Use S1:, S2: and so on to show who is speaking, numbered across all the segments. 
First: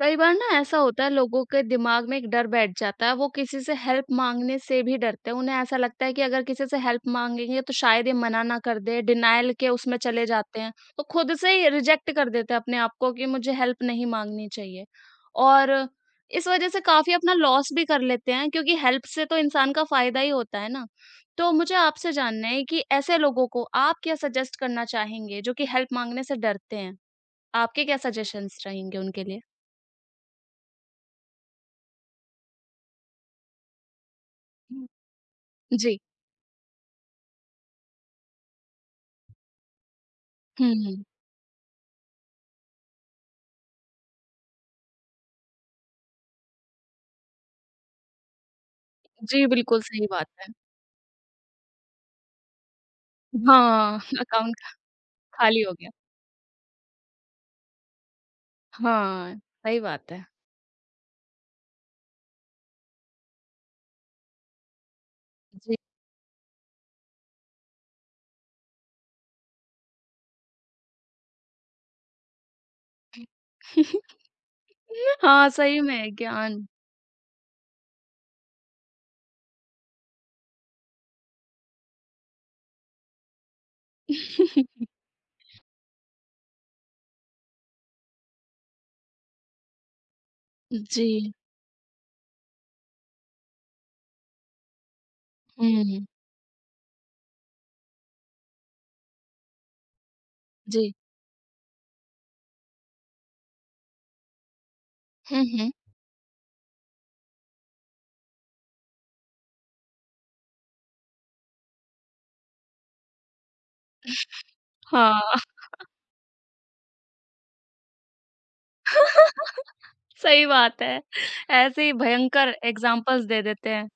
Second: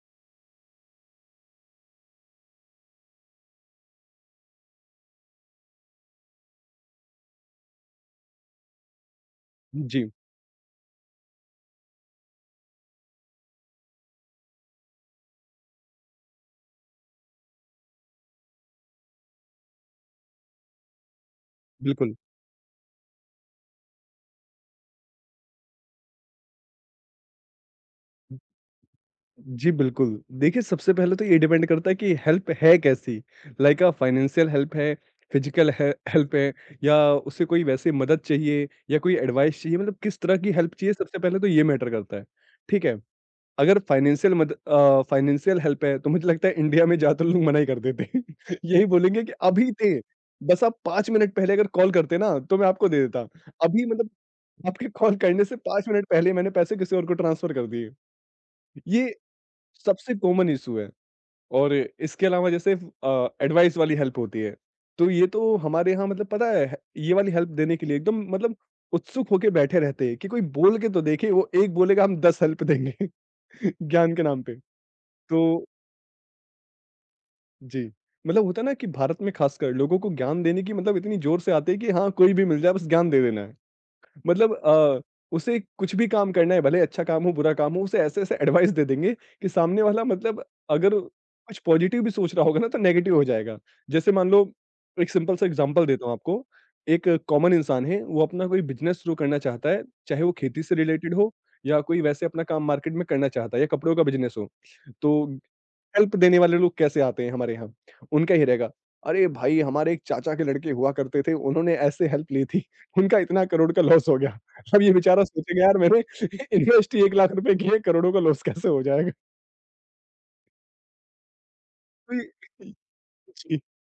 S1: कई बार ना ऐसा होता है लोगों के दिमाग में एक डर बैठ जाता है वो किसी से हेल्प मांगने से भी डरते हैं उन्हें ऐसा लगता है कि अगर किसी से हेल्प मांगेंगे तो शायद ये मना ना कर दे डिनायल के उसमें
S2: जी,
S1: चले जाते हैं तो खुद से ही रिजेक्ट कर देते हैं अपने आप को कि मुझे हेल्प नहीं मांगनी चाहिए और इस वजह से काफी अपना लॉस भी कर लेते हैं क्योंकि हेल्प से तो इंसान का फायदा ही होता है ना। तो मुझे आपसे
S2: बिल्कुल।
S1: जानना है कि ऐसे लोगों को आप क्या सजेस्ट करना चाहेंगे जो कि हेल्प मांगने से डरते हैं। आपके क्या सजेशंस रहेंगे उनके लिए।
S2: जी, बिल्कुल। देखिए, सबसे पहले तो ये डिपेंड करता है कि हेल्प है कैसी? लाइक फाइनेंशियल हेल्प है, फिज़िकल हे
S1: जी।
S2: हेल्प है या उसे कोई वैसे मदद चाहिए या कोई एडवाइस चाहिए, मतलब किस तरह की
S1: हुँ,
S2: हेल्प चाहिए,
S1: हुँ।
S2: सबसे पहले तो ये मैटर करता है। ठीक है, अगर फाइनेंशियल हेल्प है, तो मुझे लगता है इंडिया में ज़्यादातर लोग मना ही कर देते हैं। यही बोलेंगे कि
S1: जी,
S2: अभी
S1: बिल्कुल
S2: दे,
S1: सही बात है।
S2: बस आप 5 मिनट पहले अगर कॉल करते ना, तो मैं आपको दे देता। अभी
S1: हाँ,
S2: मतलब
S1: अकाउंट
S2: आपके कॉल करने से
S1: खाली हो
S2: 5
S1: गया।
S2: मिनट पहले मैंने पैसे किसी और को ट्रांसफ़र कर दिए। ये
S1: हाँ, सही बात
S2: सबसे
S1: है।
S2: कॉमन इश्यू है और इसके अलावा जैसे एडवाइस वाली हेल्प होती है, तो ये तो
S1: जी।
S2: हमारे यहाँ मतलब पता है, ये वाली हेल्प देने के लिए एकदम मतलब उत्सुक होके बैठे रहते हैं कि कोई बोल के तो देखे, वो एक बोलेगा हम 10 हेल्प देंगे ज्ञान के नाम पे।
S1: हाँ,
S2: तो
S1: सही में ज्ञान।
S2: जी, मतलब होता है ना कि भारत में खासकर लोगों को ज्ञान देने की मतलब इतनी ज़ोर से आती है कि हाँ, कोई भी मिल जाए बस ज्ञान दे देना है। मतलब उसे कुछ भी काम करना है, भले अच्छा काम हो, बुरा काम हो, उसे ऐसे-ऐसे एडवाइस दे देंगे कि सामने वाला मतलब अगर
S1: जी।
S2: कुछ पॉज़िटिव भी सोच रहा होगा ना, तो नेगेटिव हो जाएगा। जैसे मान लो एक सिंपल सा एग्ज़ाम्पल
S1: हुँ,
S2: देता हूँ आपको। एक कॉमन इंसान है, वो अपना कोई बिज़नेस शुरू करना चाहता है, चाहे वो खेती से
S1: जी।
S2: रिलेटेड हो या कोई वैसे अपना काम मार्केट में करना चाहता है या कपड़ों का बिज़नेस हो। तो
S1: हुँ, हुँ।
S2: हेल्प देने वाले लोग कैसे आते हैं हमारे यहाँ, उनका ही रहेगा। अरे भाई! हमारे एक चाचा के लड़के हुआ करते थे, उन्होंने ऐसे हेल्प ली थी, उनका इतना करोड़ का लॉस हो गया। अब ये
S1: हाँ,
S2: बेचारा सोचेगा यार मैंने इन्वेस्ट ही 1 लाख रुपए किए, करोड़ों का लॉस कैसे हो जाएगा?
S1: सही बात है। ऐसे ही
S2: तो ये
S1: भयंकर एग्ज़ाम्पल्स दे
S2: जी,
S1: देते हैं।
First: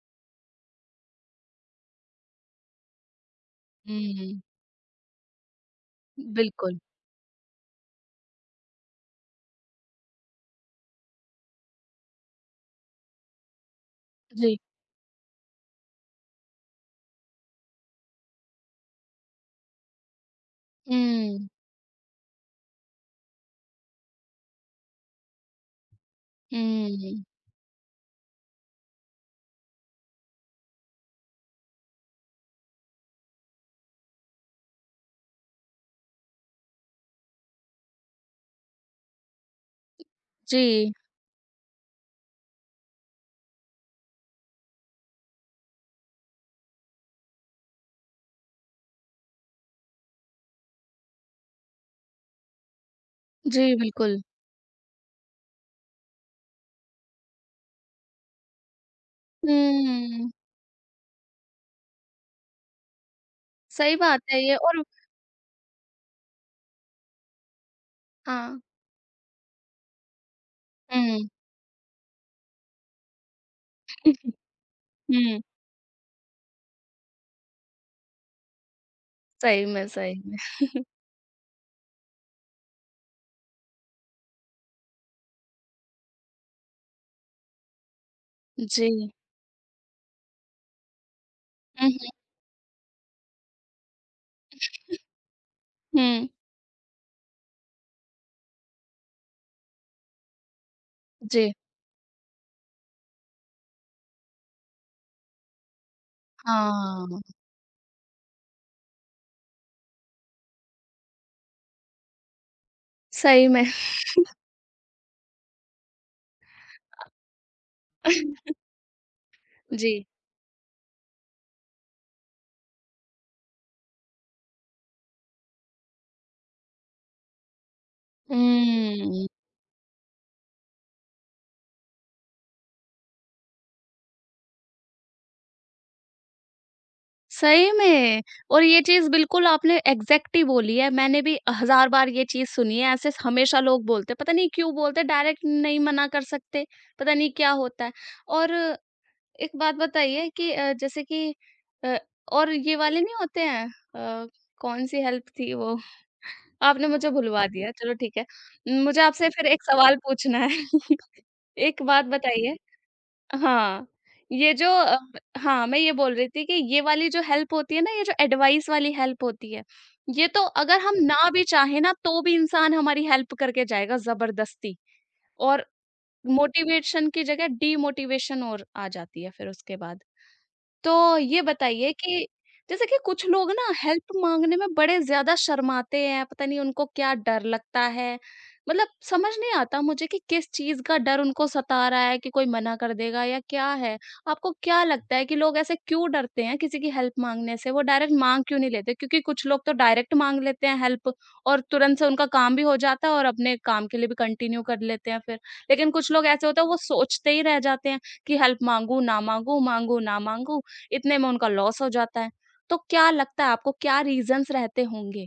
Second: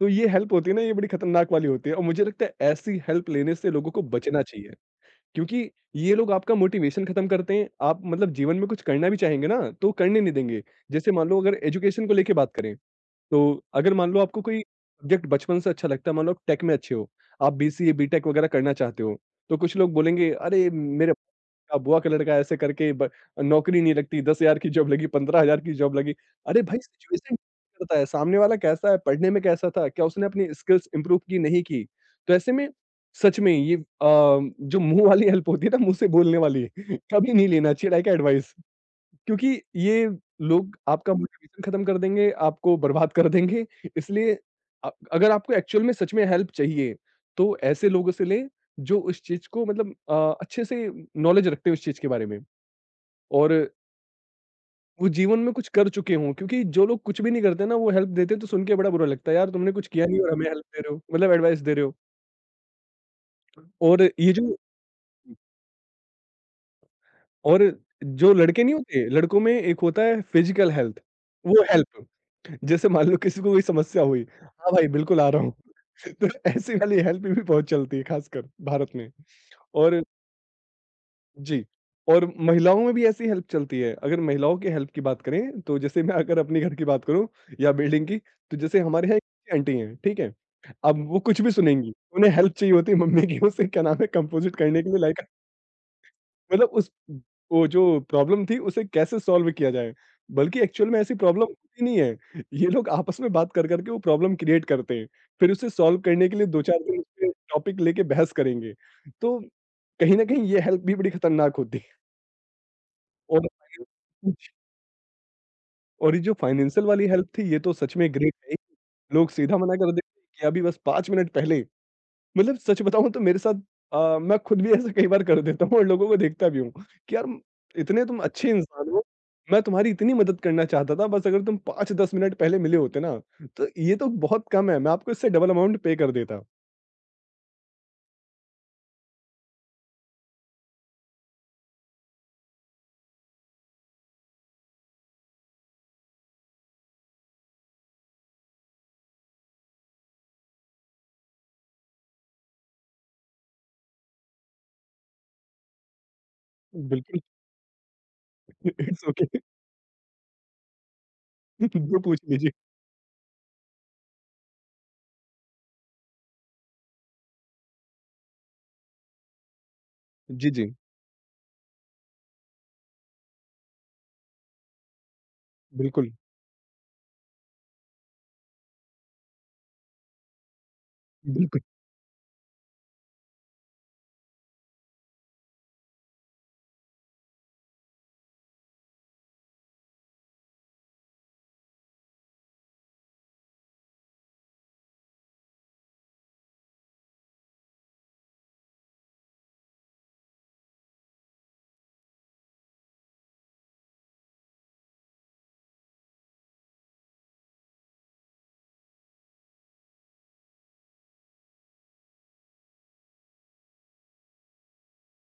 S2: तो ये हेल्प होती है ना, ये बड़ी खतरनाक वाली होती है और मुझे लगता है ऐसी हेल्प लेने से लोगों को
S1: हुँ,
S2: बचना चाहिए। क्योंकि ये लोग आपका
S1: बिल्कुल।
S2: मोटिवेशन खत्म करते हैं, आप मतलब जीवन में कुछ करना भी चाहेंगे ना, तो करने नहीं देंगे। जैसे मान लो अगर एजुकेशन को लेके बात करें तो अगर मान लो आपको
S1: जी।
S2: कोई सब्जेक्ट बचपन से अच्छा लगता है, मान लो आप टेक में अच्छे हो, आप बीसीए, बीटेक वगैरह करना चाहते हो, तो कुछ लोग बोलेंगे, "अरे! मेरे
S1: हुँ,
S2: का बुआ का लड़का ऐसे करके ब नौकरी नहीं लगती, 10,000 की जॉब लगी, 15,000 की जॉब लगी।" अरे भाई!
S1: हुँ।
S2: सिचुएशन करता है, सामने वाला कैसा है, पढ़ने में कैसा था, क्या उसने अपनी स्किल्स इम्प्रूव की, नहीं की? तो ऐसे में सच में ये जो मुँह वाली हेल्प होती है ना, मुँह से बोलने वाली, कभी नहीं लेना चाहिए लाइक एडवाइस। क्योंकि ये लोग
S1: जी,
S2: आपका मोटिवेशन खत्म कर देंगे, आपको बर्बाद कर देंगे, इसलिए अगर आपको एक्चुअल में सच में हेल्प चाहिए, तो ऐसे लोगों से लें जो उस चीज़ को मतलब अच्छे से नॉलेज रखते हैं उस चीज़ के बारे में और
S1: जी, बिल्कुल।
S2: वो जीवन में कुछ कर चुके हों क्योंकि जो लोग कुछ भी नहीं करते ना, वो हेल्प देते हैं, तो सुन के बड़ा बुरा लगता है, यार तुमने कुछ किया नहीं
S1: हुँ,
S2: और हमें हेल्प दे रहे हो, मतलब एडवाइस दे रहे हो।
S1: सही
S2: और
S1: बात
S2: ये
S1: है ये
S2: जो
S1: और
S2: और जो
S1: हाँ।
S2: लड़के नहीं होते, लड़कों में एक होता है फिजिकल हेल्थ,
S1: हुँ,
S2: वो हेल्प। जैसे मान लो किसी को कोई समस्या हुई, "हाँ भाई, बिल्कुल आ
S1: हुँ,
S2: रहा हूँ।" तो ऐसी वाली हेल्प भी बहुत चलती है खासकर भारत में।
S1: सही में,
S2: और
S1: सही।
S2: जी, और महिलाओं में भी ऐसी हेल्प चलती है। अगर महिलाओं की हेल्प की बात करें, तो जैसे मैं अगर अपने घर की बात करूँ या बिल्डिंग की, तो जैसे
S1: जी।
S2: हमारे यहाँ एक आंटी हैं, ठीक है? अब वो कुछ भी
S1: हुँ,
S2: सुनेंगी,
S1: हुँ,
S2: उन्हें हेल्प चाहिए होती है मम्मी की, उसे क्या नाम है कंपोज़िट करने के लिए लाइक
S1: हुँ।
S2: मतलब उस वो जो प्रॉब्लम थी उसे कैसे सॉल्व किया जाए? बल्कि एक्चुअल में ऐसी प्रॉब्लम
S1: जी,
S2: होती नहीं है। ये लोग आपस में बात कर-कर के वो प्रॉब्लम क्रिएट करते हैं। फिर उसे सॉल्व करने के लिए 2-4 दिन
S1: हाँ,
S2: उसपे टॉपिक लेके बहस करेंगे। तो कहीं न कहीं ये हेल्प भी बड़ी खतरनाक होती है। और
S1: सही में।
S2: फाइनेंस और ये जो फाइनेंशियल वाली हेल्प थी ये तो सच में ग्रेट है ही। लोग सीधा मना कर
S1: जी।
S2: देते हैं कि अभी बस 5 मिनट पहले मतलब सच बताऊँ तो मेरे साथ मैं खुद भी ऐसा कई बार कर देता हूँ और लोगों को देखता भी हूँ कि यार इतने तुम अच्छे इंसान हो,
S1: हुँ,
S2: मैं तुम्हारी इतनी मदद करना चाहता था बस अगर तुम 5-10 मिनट पहले मिले होते ना, तो ये तो बहुत कम है, मैं आपको इससे डबल अमाउंट पे कर देता।
S1: सही में और ये चीज़ बिल्कुल आपने एग्ज़ैक्ट ही बोली है, मैंने भी हज़ार बार ये चीज़ सुनी है, ऐसे हमेशा लोग बोलते हैं, पता नहीं क्यों बोलते हैं, डायरेक्ट नहीं मना कर सकते, पता नहीं क्या होता है। और एक बात बताइए कि जैसे कि अ, और ये वाले नहीं होते हैं अ, कौन-सी हेल्प थी वो? आपने मुझे
S2: बिल्कुल,
S1: भुलवा दिया, चलो ठीक है। मुझे
S2: इट्स ओके।
S1: आपसे फिर एक सवाल पूछना है। एक
S2: जो
S1: बात
S2: पूछ लीजिए।
S1: बताइए। हाँ, ये जो हाँ, मैं ये बोल रही थी कि ये वाली जो हेल्प होती है ना, ये जो एडवाइस वाली हेल्प होती है, ये तो
S2: जी, जी।
S1: अगर हम ना भी चाहें ना, तो भी इंसान हमारी हेल्प करके जाएगा ज़बरदस्ती। और
S2: बिल्कुल,
S1: मोटिवेशन की जगह डीमोटिवेशन और आ जाती है फिर उसके बाद। तो ये
S2: बिल्कुल,
S1: बताइए कि जैसे कि कुछ लोग ना हेल्प मांगने में बड़े ज़्यादा शर्माते हैं, पता नहीं उनको क्या डर लगता है। मतलब समझ नहीं आता मुझे कि किस चीज़ का डर उनको सता रहा है कि कोई मना कर देगा या क्या है? आपको क्या लगता है कि लोग ऐसे क्यों डरते हैं किसी की हेल्प माँगने से? वो डायरेक्ट माँग क्यों नहीं लेते? क्योंकि कुछ लोग तो डायरेक्ट माँग लेते हैं हेल्प और तुरंत से उनका काम भी हो जाता है और अपने काम के लिए भी कंटिन्यू कर लेते हैं फिर। लेकिन कुछ लोग ऐसे होते हैं वो सोचते ही रह जाते हैं कि हेल्प माँगू, ना माँगू, माँगू, ना माँगू। इतने में उनका लॉस हो जाता है। तो क्या लगता है आपको क्या रीज़न्स रहते होंगे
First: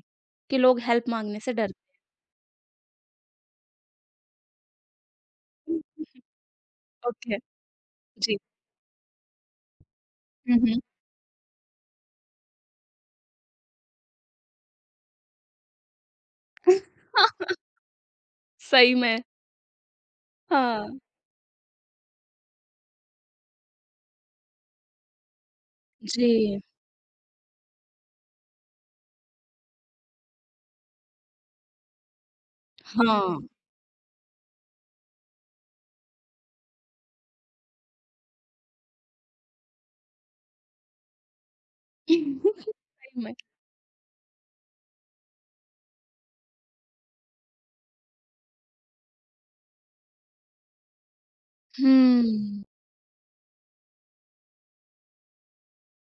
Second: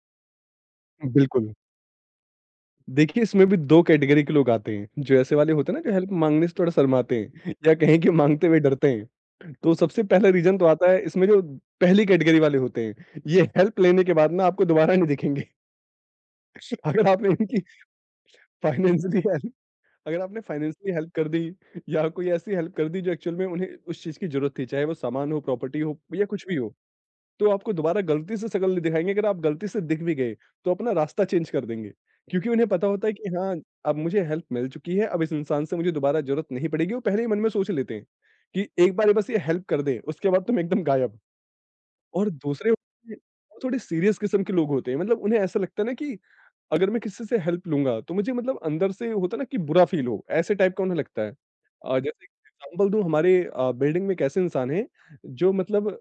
S1: कि लोग हेल्प माँगने से
S2: बिल्कुल।
S1: डरते
S2: देखिए, इसमें भी 2 कैटेगरी के लोग आते हैं, जो ऐसे वाले होते
S1: हैं?
S2: हैं ना जो हेल्प माँगने से थोड़ा शर्माते
S1: ओके,
S2: हैं या कहें कि
S1: जी।
S2: माँगते हुए डरते हैं। तो सबसे पहला
S1: हुँ,
S2: रीज़न तो
S1: हुँ।
S2: आता है इसमें जो पहली कैटेगरी वाले होते हैं, ये हेल्प लेने के बाद ना आपको दोबारा नहीं दिखेंगे। अगर आपने इनकी
S1: सही में,
S2: फाइनेंशियली हेल्प अगर आपने फाइनेंशियली
S1: हाँ।
S2: हेल्प कर दी या कोई ऐसी हेल्प कर दी जो एक्चुअल में उन्हें उस चीज़ की ज़रूरत थी, चाहे वो सामान हो, प्रॉपर्टी हो या कुछ भी
S1: जी,
S2: हो। तो आपको दोबारा गलती से शक्ल नहीं दिखाएँगे, अगर आप गलती से दिख भी गए, तो अपना रास्ता चेंज कर देंगे। क्योंकि उन्हें पता होता है कि
S1: हाँ।
S2: हाँ, अब मुझे हेल्प मिल चुकी है, अब इस इंसान से मुझे दोबारा ज़रूरत नहीं पड़ेगी, वो पहले ही मन में सोच लेते हैं कि एक बार ये बस ये हेल्प कर दे, उसके बाद तुम एकदम गायब। और दूसरे होते हैं,
S1: सही में।
S2: वो थोड़े सीरियस किस्म के लोग होते हैं, मतलब उन्हें ऐसा लगता है ना कि अगर मैं किसी से हेल्प लूँगा, तो मुझे मतलब अंदर से होता है ना कि बुरा फ़ील हो, ऐसे टाइप का उन्हें लगता है। जैसे
S1: हुँ,
S2: एग्ज़ाम्पल दूँ हमारे बिल्डिंग में एक ऐसे इंसान हैं, जो मतलब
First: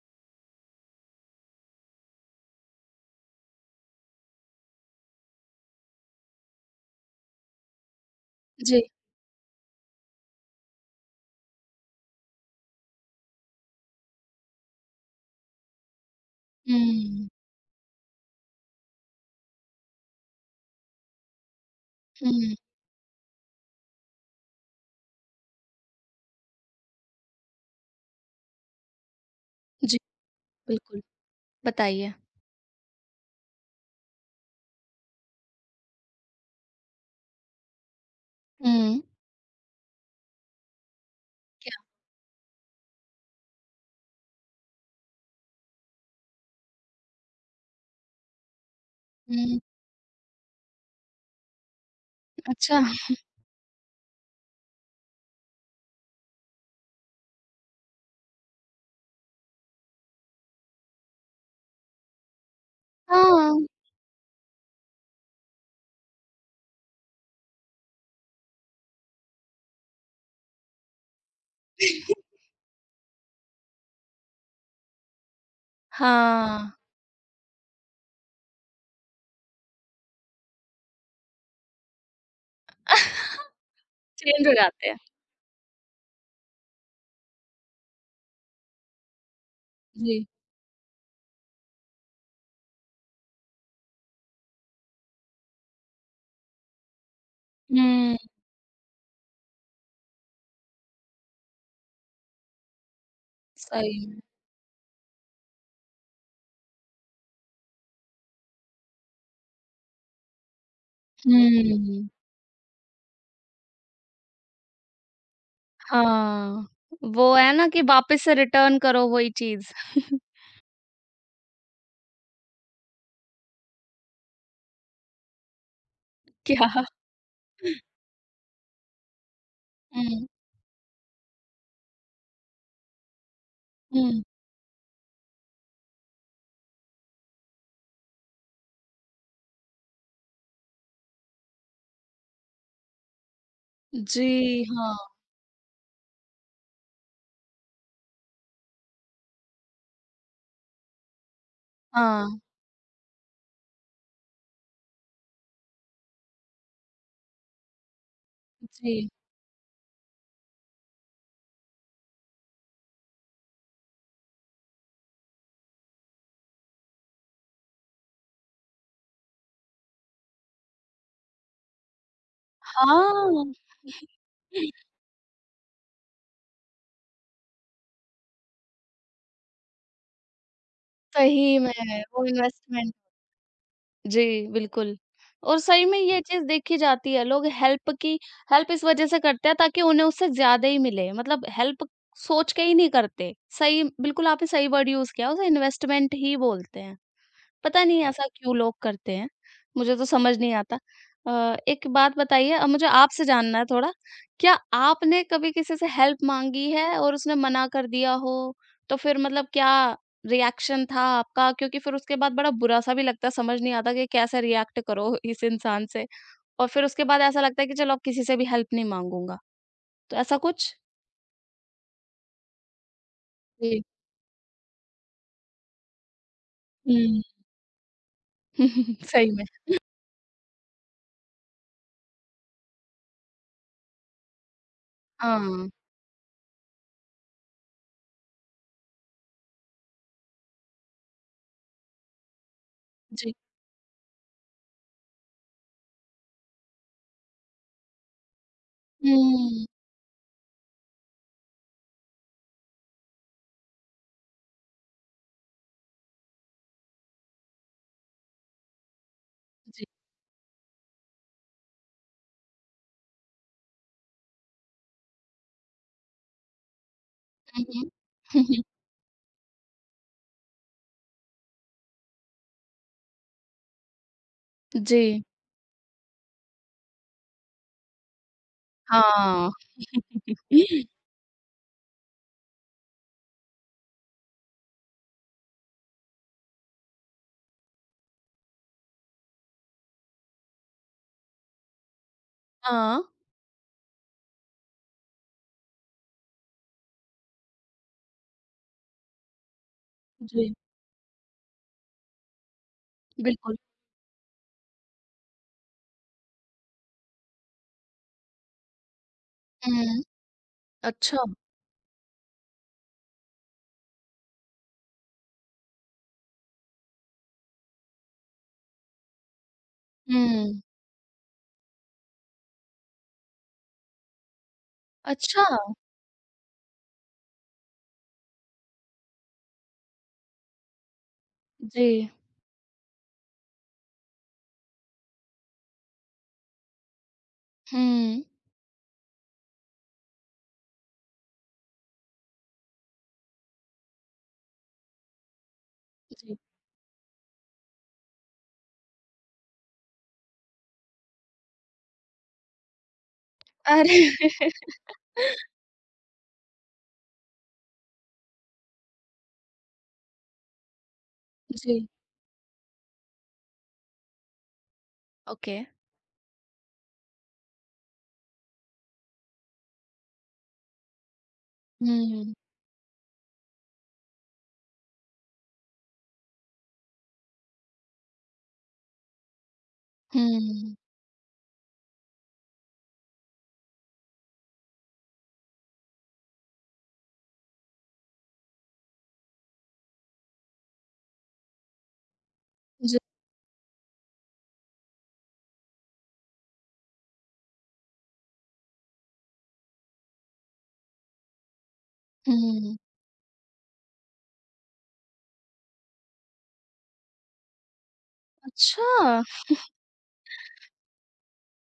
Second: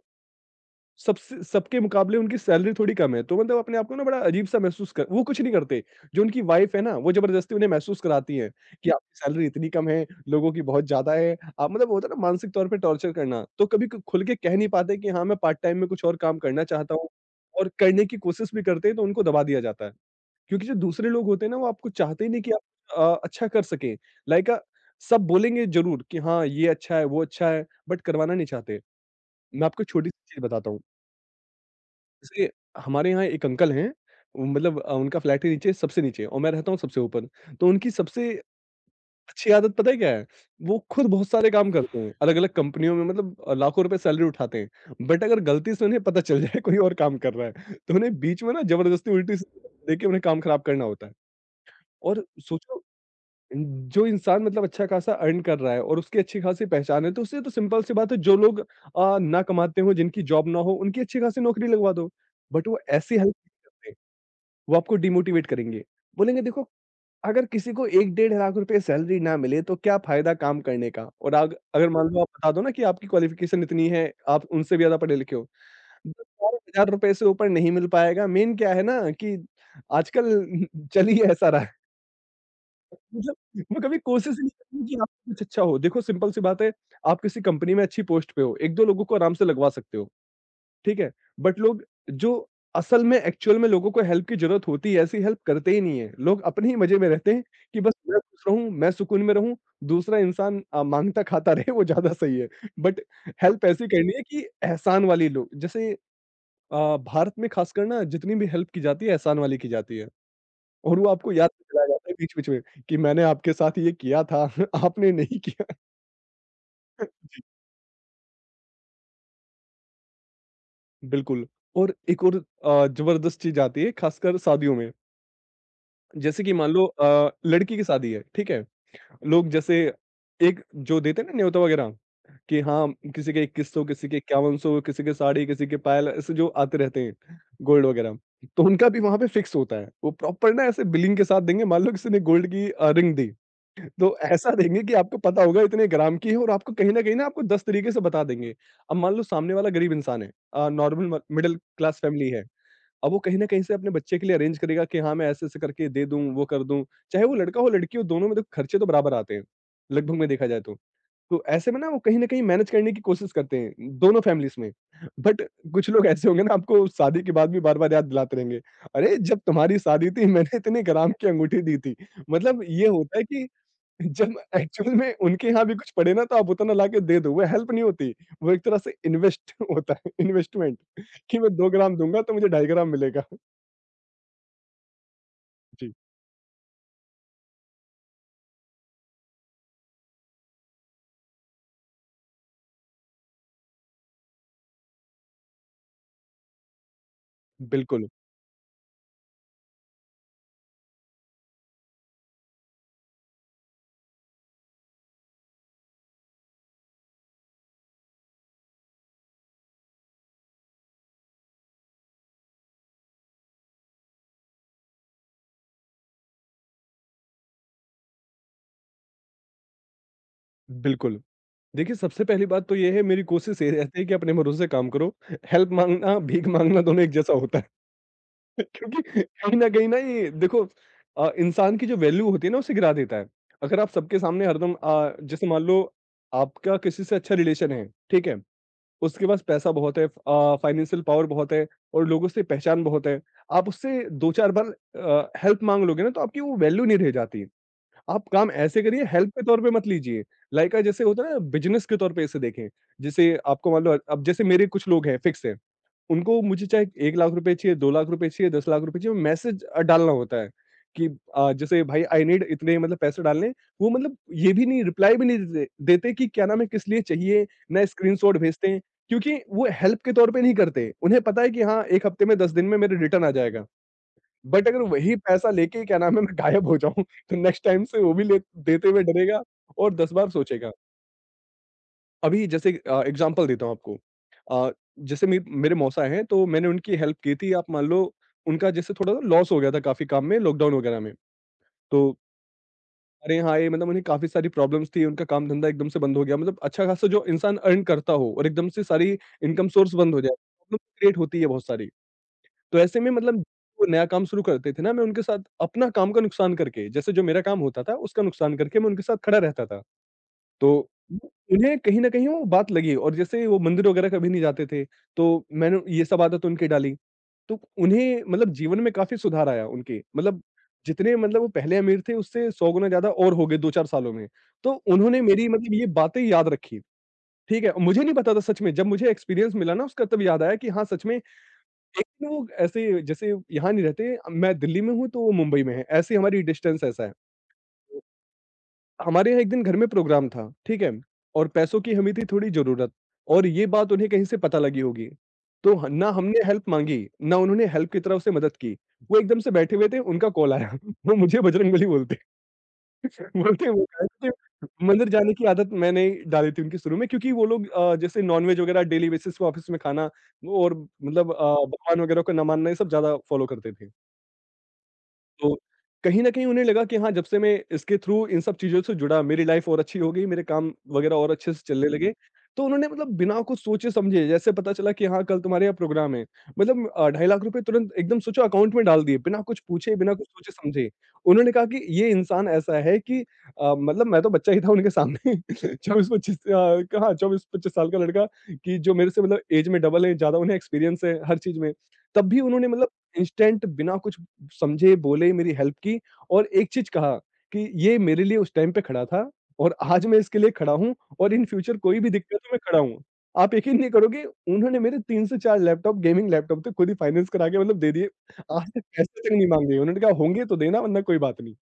S2: सबसे सबके मुकाबले उनकी सैलरी थोड़ी कम है, तो मतलब अपने आप को ना बड़ा अजीब-सा महसूस कर वो कुछ नहीं करते, जो उनकी वाइफ़ है ना, वो ज़बरदस्ती उन्हें महसूस कराती है
S1: जी।
S2: कि आपकी सैलरी इतनी कम है, लोगों की बहुत ज़्यादा है। आप मतलब होता है ना मानसिक तौर पे टॉर्चर करना, तो कभी क खुल के कह नहीं पाते कि हाँ, मैं पार्ट टाइम में कुछ और काम करना चाहता हूँ
S1: हुँ,
S2: और करने की कोशिश भी करते हैं तो उनको दबा दिया जाता है। क्योंकि जो दूसरे लोग होते हैं ना, वो आपको चाहते ही नहीं कि
S1: हुँ,
S2: आप अच्छा कर सकें। लाइक सब बोलेंगे ज़रूर कि हाँ, ये अच्छा है, वो अच्छा है, बट करवाना नहीं चाहते। मैं आपको
S1: जी,
S2: छोटी-सी चीज़ बताता हूँ।
S1: बिल्कुल, बताइए।
S2: जैसे हमारे यहाँ एक अंकल हैं, वो मतलब उनका फ्लैट है नीचे सबसे नीचे और मैं रहता हूँ सबसे ऊपर। तो उनकी सबसे
S1: हुँ,
S2: अच्छी आदत पता है क्या है? वो खुद बहुत सारे काम
S1: क्या?
S2: करते हैं, अलग-अलग कंपनियों में मतलब लाखों रुपए सैलरी उठाते हैं। बट अगर गलती से उन्हें पता चल जाए कोई और काम कर रहा है, तो उन्हें बीच में ना ज़बरदस्ती उल्टी स
S1: हुँ,
S2: देके उन्हें काम खराब करना होता है। और
S1: अच्छा,
S2: सोचो जो इंसान मतलब अच्छा खासा अर्न कर रहा है और उसकी अच्छी खासी पहचान है, तो उससे तो सिंपल सी बात है जो लोग ना कमाते हों, जिनकी जॉब ना हो, उनकी अच्छी खासी नौकरी लगवा दो। बट वो ऐसी हेल्प
S1: हाँ।
S2: नहीं करते, वो आपको डिमोटिवेट करेंगे। बोलेंगे देखो अगर किसी को 1 डेढ़ लाख रुपए सैलरी ना मिले तो क्या फ़ायदा काम करने का? और अग अगर मान लो आप बता दो ना कि आपकी क्वालिफ़िकेशन इतनी है, आप उनसे भी ज़्यादा पढ़े लिखे हो।
S1: हाँ,
S2: ₹10,000 से ऊपर नहीं मिल पाएगा। मेन क्या है ना कि आजकल चल ही ऐसा रहा है। मतलब वो कभी कोशिश ही
S1: चेंज
S2: नहीं
S1: हो
S2: करती
S1: जाते हैं।
S2: कि आप कुछ अच्छा हो। देखो सिंपल सी बात है, आप किसी कंपनी में अच्छी पोस्ट पे हो, 1-2 लोगों को आराम से लगवा सकते हो,
S1: जी,
S2: ठीक है? बट लोग जो असल में एक्चुअल में लोगों को हेल्प की ज़रूरत होती है, ऐसी हेल्प करते ही नहीं है। लोग अपने ही मज़े में रहते हैं कि बस
S1: हुँ,
S2: मैं खुश रहूँ, मैं सुकून में रहूँ, दूसरा इंसान माँगता-खाता रहे वो ज़्यादा सही है। बट हेल्प ऐसी
S1: सही
S2: करनी
S1: में।
S2: है कि एहसान वाली लो जैसे भारत में खासकर ना जितनी भी हेल्प की जाती है, एहसान वाली की जाती है। और वो आपको याद भी दिलाया
S1: हुँ।
S2: जाता है बीच-बीच में कि मैंने आपके साथ ये किया था, आपने नहीं किया।
S1: हाँ, वो है ना कि वापस से रिटर्न करो वही चीज़।
S2: बिल्कुल, और एक और ज़बरदस्त चीज़ आती है खासकर शादियों में। जैसे कि मान
S1: क्या?
S2: लो लड़की की शादी है, ठीक है? लोग जैसे
S1: हुँ,
S2: एक जो देते हैं ना न्योता वगैरह कि हाँ, किसी के 2100 किसी के
S1: हुँ।
S2: 5100 किसी के साड़ी, किसी के पायल ऐसे जो आते रहते हैं गोल्ड वगैरह, तो उनका भी वहाँ पे फिक्स होता है। वो प्रॉपर ना ऐसे बिलिंग के साथ देंगे मान लो किसी ने गोल्ड की रिंग दी, तो ऐसा
S1: जी,
S2: देंगे कि
S1: हाँ,
S2: आपको पता होगा इतने ग्राम की है और आपको कहीं न कहीं ना आपको 10 तरीके से बता देंगे। अब मान लो सामने वाला गरीब इंसान है, नॉर्मल म मिडल क्लास फैमिली
S1: हाँ,
S2: है। अब वो कहीं न कहीं से अपने बच्चे के लिए अरेंज करेगा कि हाँ, मैं ऐसे-ऐसे करके दे दूँ, वो कर दूँ। चाहे वो लड़का हो, लड़की हो, दोनों में तो खर्चे तो
S1: जी।
S2: बराबर आते हैं, लगभग में देखा जाए तो। तो ऐसे में ना वो कहीं न कहीं मैनेज करने की कोशिश करते हैं, दोनों फैमिलीज़ में। बट कुछ लोग ऐसे होंगे ना आपको शादी के बाद भी बार-बार याद दिलाते रहेंगे, "अरे! जब तुम्हारी शादी थी मैंने इतने ग्राम की अंगूठी दी थी।" मतलब ये होता है कि
S1: हाँ।
S2: जब एक्चुअल में उनके यहाँ भी कुछ पड़े ना तो आप उतना लाके दे दो, वो हेल्प नहीं होती, वो एक तरह से इन्वेस्ट होता है, इन्वेस्टमेंट कि मैं
S1: सही
S2: 2
S1: में
S2: ग्राम दूँगा
S1: वो
S2: तो मुझे 2.5 ग्राम
S1: इन्वेस्टमेंट।
S2: मिलेगा।
S1: जी, बिल्कुल। और सही
S2: जी,
S1: में ये चीज़ देखी जाती है, लोग हेल्प इस वज़ह से करते हैं ताकि उन्हें उससे ज़्यादा ही मिले, मतलब हेल्प सोच के ही नहीं करते। सही, बिल्कुल आपने सही वर्ड यूज़ किया, उसे इन्वेस्टमेंट ही बोलते हैं। पता नहीं
S2: बिल्कुल,
S1: ऐसा क्यों लोग करते हैं, मुझे तो समझ नहीं आता। एक बात बताइए मुझे आपसे जानना है थोड़ा, क्या आपने कभी किसी से हेल्प माँगी है और उसने मना कर दिया हो? तो फिर मतलब क्या रिएक्शन था आपका? क्योंकि फिर उसके बाद बड़ा बुरा-सा भी लगता है, समझ नहीं आता कि कैसे रिएक्ट करो इस इंसान से और फिर उसके बाद ऐसा लगता है कि चलो अब किसी से भी हेल्प नहीं माँगूँगा, तो ऐसा कुछ?
S2: बिल्कुल। देखिए, सबसे पहली बात तो ये है, मेरी कोशिश ये
S1: जी,
S2: रहती है कि अपने भरोसे काम करो। हेल्प माँगना, भीख माँगना दोनों एक
S1: हुँ।
S2: जैसा होता है क्योंकि
S1: सही में,
S2: कहीं न कहीं ना, ये देखो इंसान की जो वैल्यू होती है ना उसे गिरा देता है। अगर आप सबके सामने हरदम जैसे मान
S1: हाँ,
S2: लो आपका किसी से अच्छा रिलेशन है, ठीक है? उसके पास पैसा बहुत है, फाइनेंशियल पावर बहुत है और लोगों से पहचान बहुत है।
S1: जी।
S2: आप उससे 2-4 बार हेल्प माँग लोगे ना तो आपकी वो वैल्यू नहीं रह जाती। आप काम ऐसे करिए, हेल्प के तौर
S1: हुँ,
S2: पे मत लीजिए। लाइक जैसे होता है ना, बिज़नेस के तौर पे इसे देखें। जैसे आपको मान लो, अब जैसे मेरे कुछ लोग हैं फिक्स हैं। उनको मुझे चाहे 1 लाख रुपए चाहिए, 2 लाख रुपए चाहिए, 10 लाख रुपए चाहिए, मैसेज
S1: जी।
S2: डालना होता है कि जैसे भाई आई नीड इतने मतलब पैसे डालने हैं। वो मतलब ये भी नहीं, रिप्लाई भी नहीं दे देते कि क्या नाम है, किस लिए चाहिए,
S1: हुँ, हुँ।
S2: ना स्क्रीनशॉट
S1: हुँ, हुँ।
S2: भेजते हैं। क्योंकि वो हेल्प के तौर पे नहीं करते। उन्हें पता है कि हाँ, 1 हफ्ते में, 10 दिन में मेरे रिटर्न आ जाएगा। बट अगर वही
S1: जी,
S2: पैसा लेके क्या नाम है मैं गायब हो जाऊँ तो नेक्स्ट टाइम से वो भी ले देते हुए डरेगा
S1: हाँ।
S2: और 10 बार सोचेगा। अभी जैसे एग्ज़ाम्पल देता हूँ आपको। अ, जैसे मे मेरे मौसा हैं, तो मैंने उनकी हेल्प की थी। आप मान लो, उनका जैसे थोड़ा सा लॉस हो गया था काफ़ी, काम में लॉकडाउन वगैरह में। तो
S1: हाँ।
S2: अरे हाँ, ये मतलब उन्हें काफ़ी सारी प्रॉब्लम्स थी, उनका काम धंधा एकदम से बंद हो गया। मतलब अच्छा खासा जो इंसान अर्न करता हो और एकदम से सारी इनकम सोर्स बंद हो जाए,
S1: जी,
S2: प्रॉब्लम क्रिएट होती है बहुत सारी। तो ऐसे में मतलब
S1: बिल्कुल।
S2: वो नया काम शुरू करते थे ना, मैं उनके साथ अपना काम का नुकसान करके, जैसे जो मेरा काम होता था, उसका नुकसान करके मैं उनके साथ खड़ा रहता था।
S1: हुँ।
S2: तो
S1: अच्छा।
S2: उन्हें कहीं न कहीं वो बात लगी, और जैसे वो मंदिर वगैरह कभी नहीं जाते थे, तो मैंने ये सब आदत उनकी डाली। तो उन्हें मतलब जीवन में काफ़ी सुधार आया उनके, मतलब
S1: हुँ।
S2: जितने मतलब वो पहले अमीर थे, उससे 100 गुना ज़्यादा और हो गए 2-4 सालों में। तो उन्होंने
S1: अच्छा!
S2: मेरी मतलब ये बातें याद रखी, ठीक है? मुझे नहीं पता था सच में, जब मुझे एक्सपीरियंस मिला ना उसका तब याद आया कि हाँ, सच में।
S1: जी।
S2: लेकिन वो ऐसे जैसे यहाँ नहीं रहते, मैं दिल्ली में हूँ, तो वो मुंबई में है, ऐसी हमारी डिस्टेंस ऐसा है।
S1: हुँ।
S2: हमारे यहाँ एक दिन घर में प्रोग्राम था, ठीक है? और पैसों की हमें थी थोड़ी ज़रूरत, और ये बात उन्हें कहीं से पता लगी होगी। तो ह ना
S1: जी।
S2: हमने हेल्प माँगी, ना उन्होंने हेल्प की तरफ से मदद की। वो एकदम से बैठे हुए थे, उनका कॉल आया, वो मुझे बजरंगबली बोलते बोलते हैं, वो खाए
S1: अरे!
S2: थे। मंदिर जाने की आदत मैंने डाली थी उनकी शुरू में, क्योंकि वो लोग जैसे नॉन-वेज वगैरह डेली बेसिस पे ऑफिस में खाना और मतलब
S1: जी,
S2: भगवान वगैरह को ना मानना, ये सब ज़्यादा फ़ॉलो करते थे।
S1: ओके।
S2: तो कहीं न कहीं उन्हें लगा कि हाँ, जब से मैं इसके थ्रू इन सब चीज़ों से जुड़ा, मेरी लाइफ़ और अच्छी हो गई, मेरे काम वगैरह और अच्छे से चलने लगे।
S1: हुँ,
S2: तो उन्होंने मतलब बिना कुछ सोचे-समझे, जैसे पता चला कि हाँ, कल तुम्हारे यहाँ प्रोग्राम है। मतलब 2.5 लाख रुपए तुरंत एकदम सोचो अकाउंट में डाल दिए, बिना कुछ पूछे, बिना कुछ
S1: हुँ,
S2: सोचे-समझे। उन्होंने कहा कि ये इंसान ऐसा है कि मतलब मैं तो बच्चा ही था उनके सामने, 24-25, कहाँ 24-25 साल का लड़का, कि जो मेरे से मतलब ऐज में डबल है, ज़्यादा उन्हें एक्सपीरियंस है हर चीज़ में। तब भी उन्होंने मतलब
S1: जी,
S2: इंस्टेंट बिना कुछ समझे, बोले, मेरी हेल्प की और एक चीज़ कहा कि ये मेरे लिए उस टाइम पे खड़ा था और आज मैं इसके लिए खड़ा हूँ और इन फ्यूचर कोई भी दिक्कत हो मैं
S1: हुँ।
S2: खड़ा हूँ। आप यकीन नहीं करोगे, उन्होंने मेरे 3 से 4 लैपटॉप, गेमिंग लैपटॉप थे, खुद ही फाइनेंस करा के मतलब दे दिए। आज तक पैसे
S1: अच्छा!
S2: तक नहीं माँगे। उन्होंने कहा होंगे तो देना, वरना कोई बात नहीं।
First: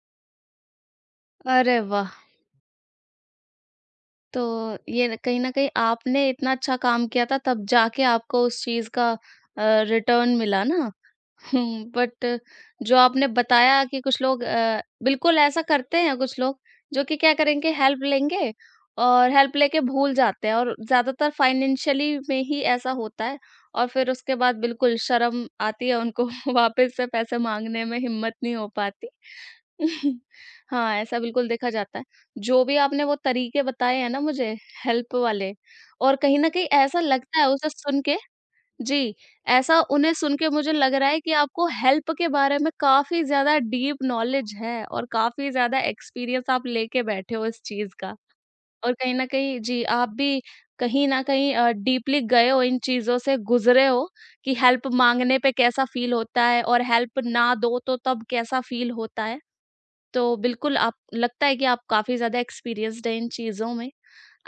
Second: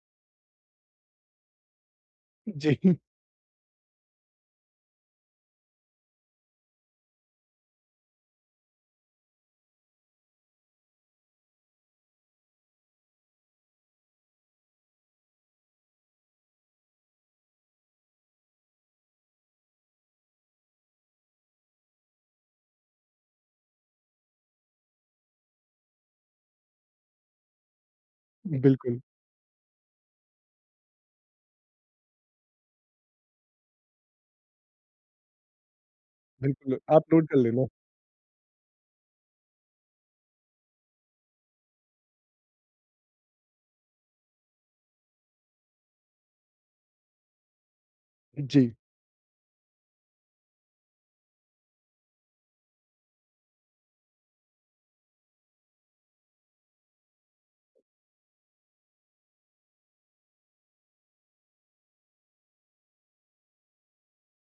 S1: अरे वाह!
S2: जी,
S1: तो ये न कहीं न कहीं आपने इतना अच्छा काम किया था तब जाके आपको उस चीज़ का रिटर्न मिला ना? हुँ, बट जो आपने बताया कि कुछ लोग बिल्कुल ऐसा करते हैं कुछ लोग, जो कि क्या करेंगे हेल्प लेंगे और हेल्प लेके भूल जाते हैं और ज़्यादातर फाइनेंशियली में ही ऐसा होता है और फिर उसके बाद बिल्कुल शर्म आती है उनको वापस से पैसे माँगने में हिम्मत नहीं हो
S2: बिल्कुल,
S1: पाती। हाँ, ऐसा बिल्कुल देखा जाता है। जो भी आपने वो तरीके बताए हैं ना मुझे हेल्प वाले और कहीं न कहीं
S2: बिल्कुल
S1: ऐसा
S2: आप नोट कर
S1: लगता है
S2: लेना।
S1: उसे सुन के। जी, ऐसा उन्हें सुन के मुझे लग रहा है कि आपको हेल्प के बारे में काफ़ी ज़्यादा डीप नॉलेज है और काफ़ी ज़्यादा एक्सपीरियंस आप लेके बैठे हो इस चीज़ का।
S2: जी,
S1: और कहीं न कहीं जी, आप भी कहीं न कहीं डीपली गए हो इन चीज़ों से गुज़रे हो कि हेल्प माँगने पे कैसा फ़ील होता है और हेल्प ना दो तो तब कैसा फ़ील होता है। तो बिल्कुल आप लगता है कि आप काफ़ी ज़्यादा एक्सपीरियंस्ड हैं इन चीज़ों में।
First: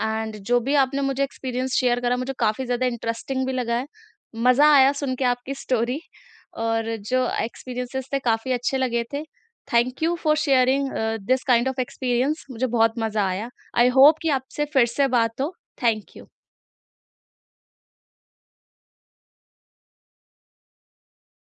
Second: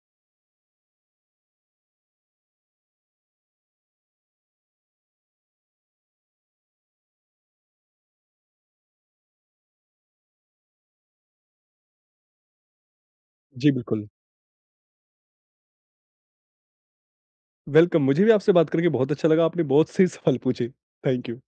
S1: एंड जो भी आपने मुझे एक्सपीरियंस शेयर करा मुझे काफ़ी ज़्यादा इंटरेस्टिंग भी लगा है। मज़ा आया सुन के आपकी स्टोरी और जो एक्सपीरियंसेस थे काफ़ी अच्छे लगे थे। Thank you for sharing uh, this kind of experience, मुझे बहुत मज़ा आया।
S2: जी
S1: आई
S2: बिल्कुल।
S1: होप कि आपसे फिर से बात हो। Thank you.
S2: वेलकम, मुझे भी आपसे बात करके बहुत अच्छा लगा। आपने बहुत सही सवाल पूछे। Thank you.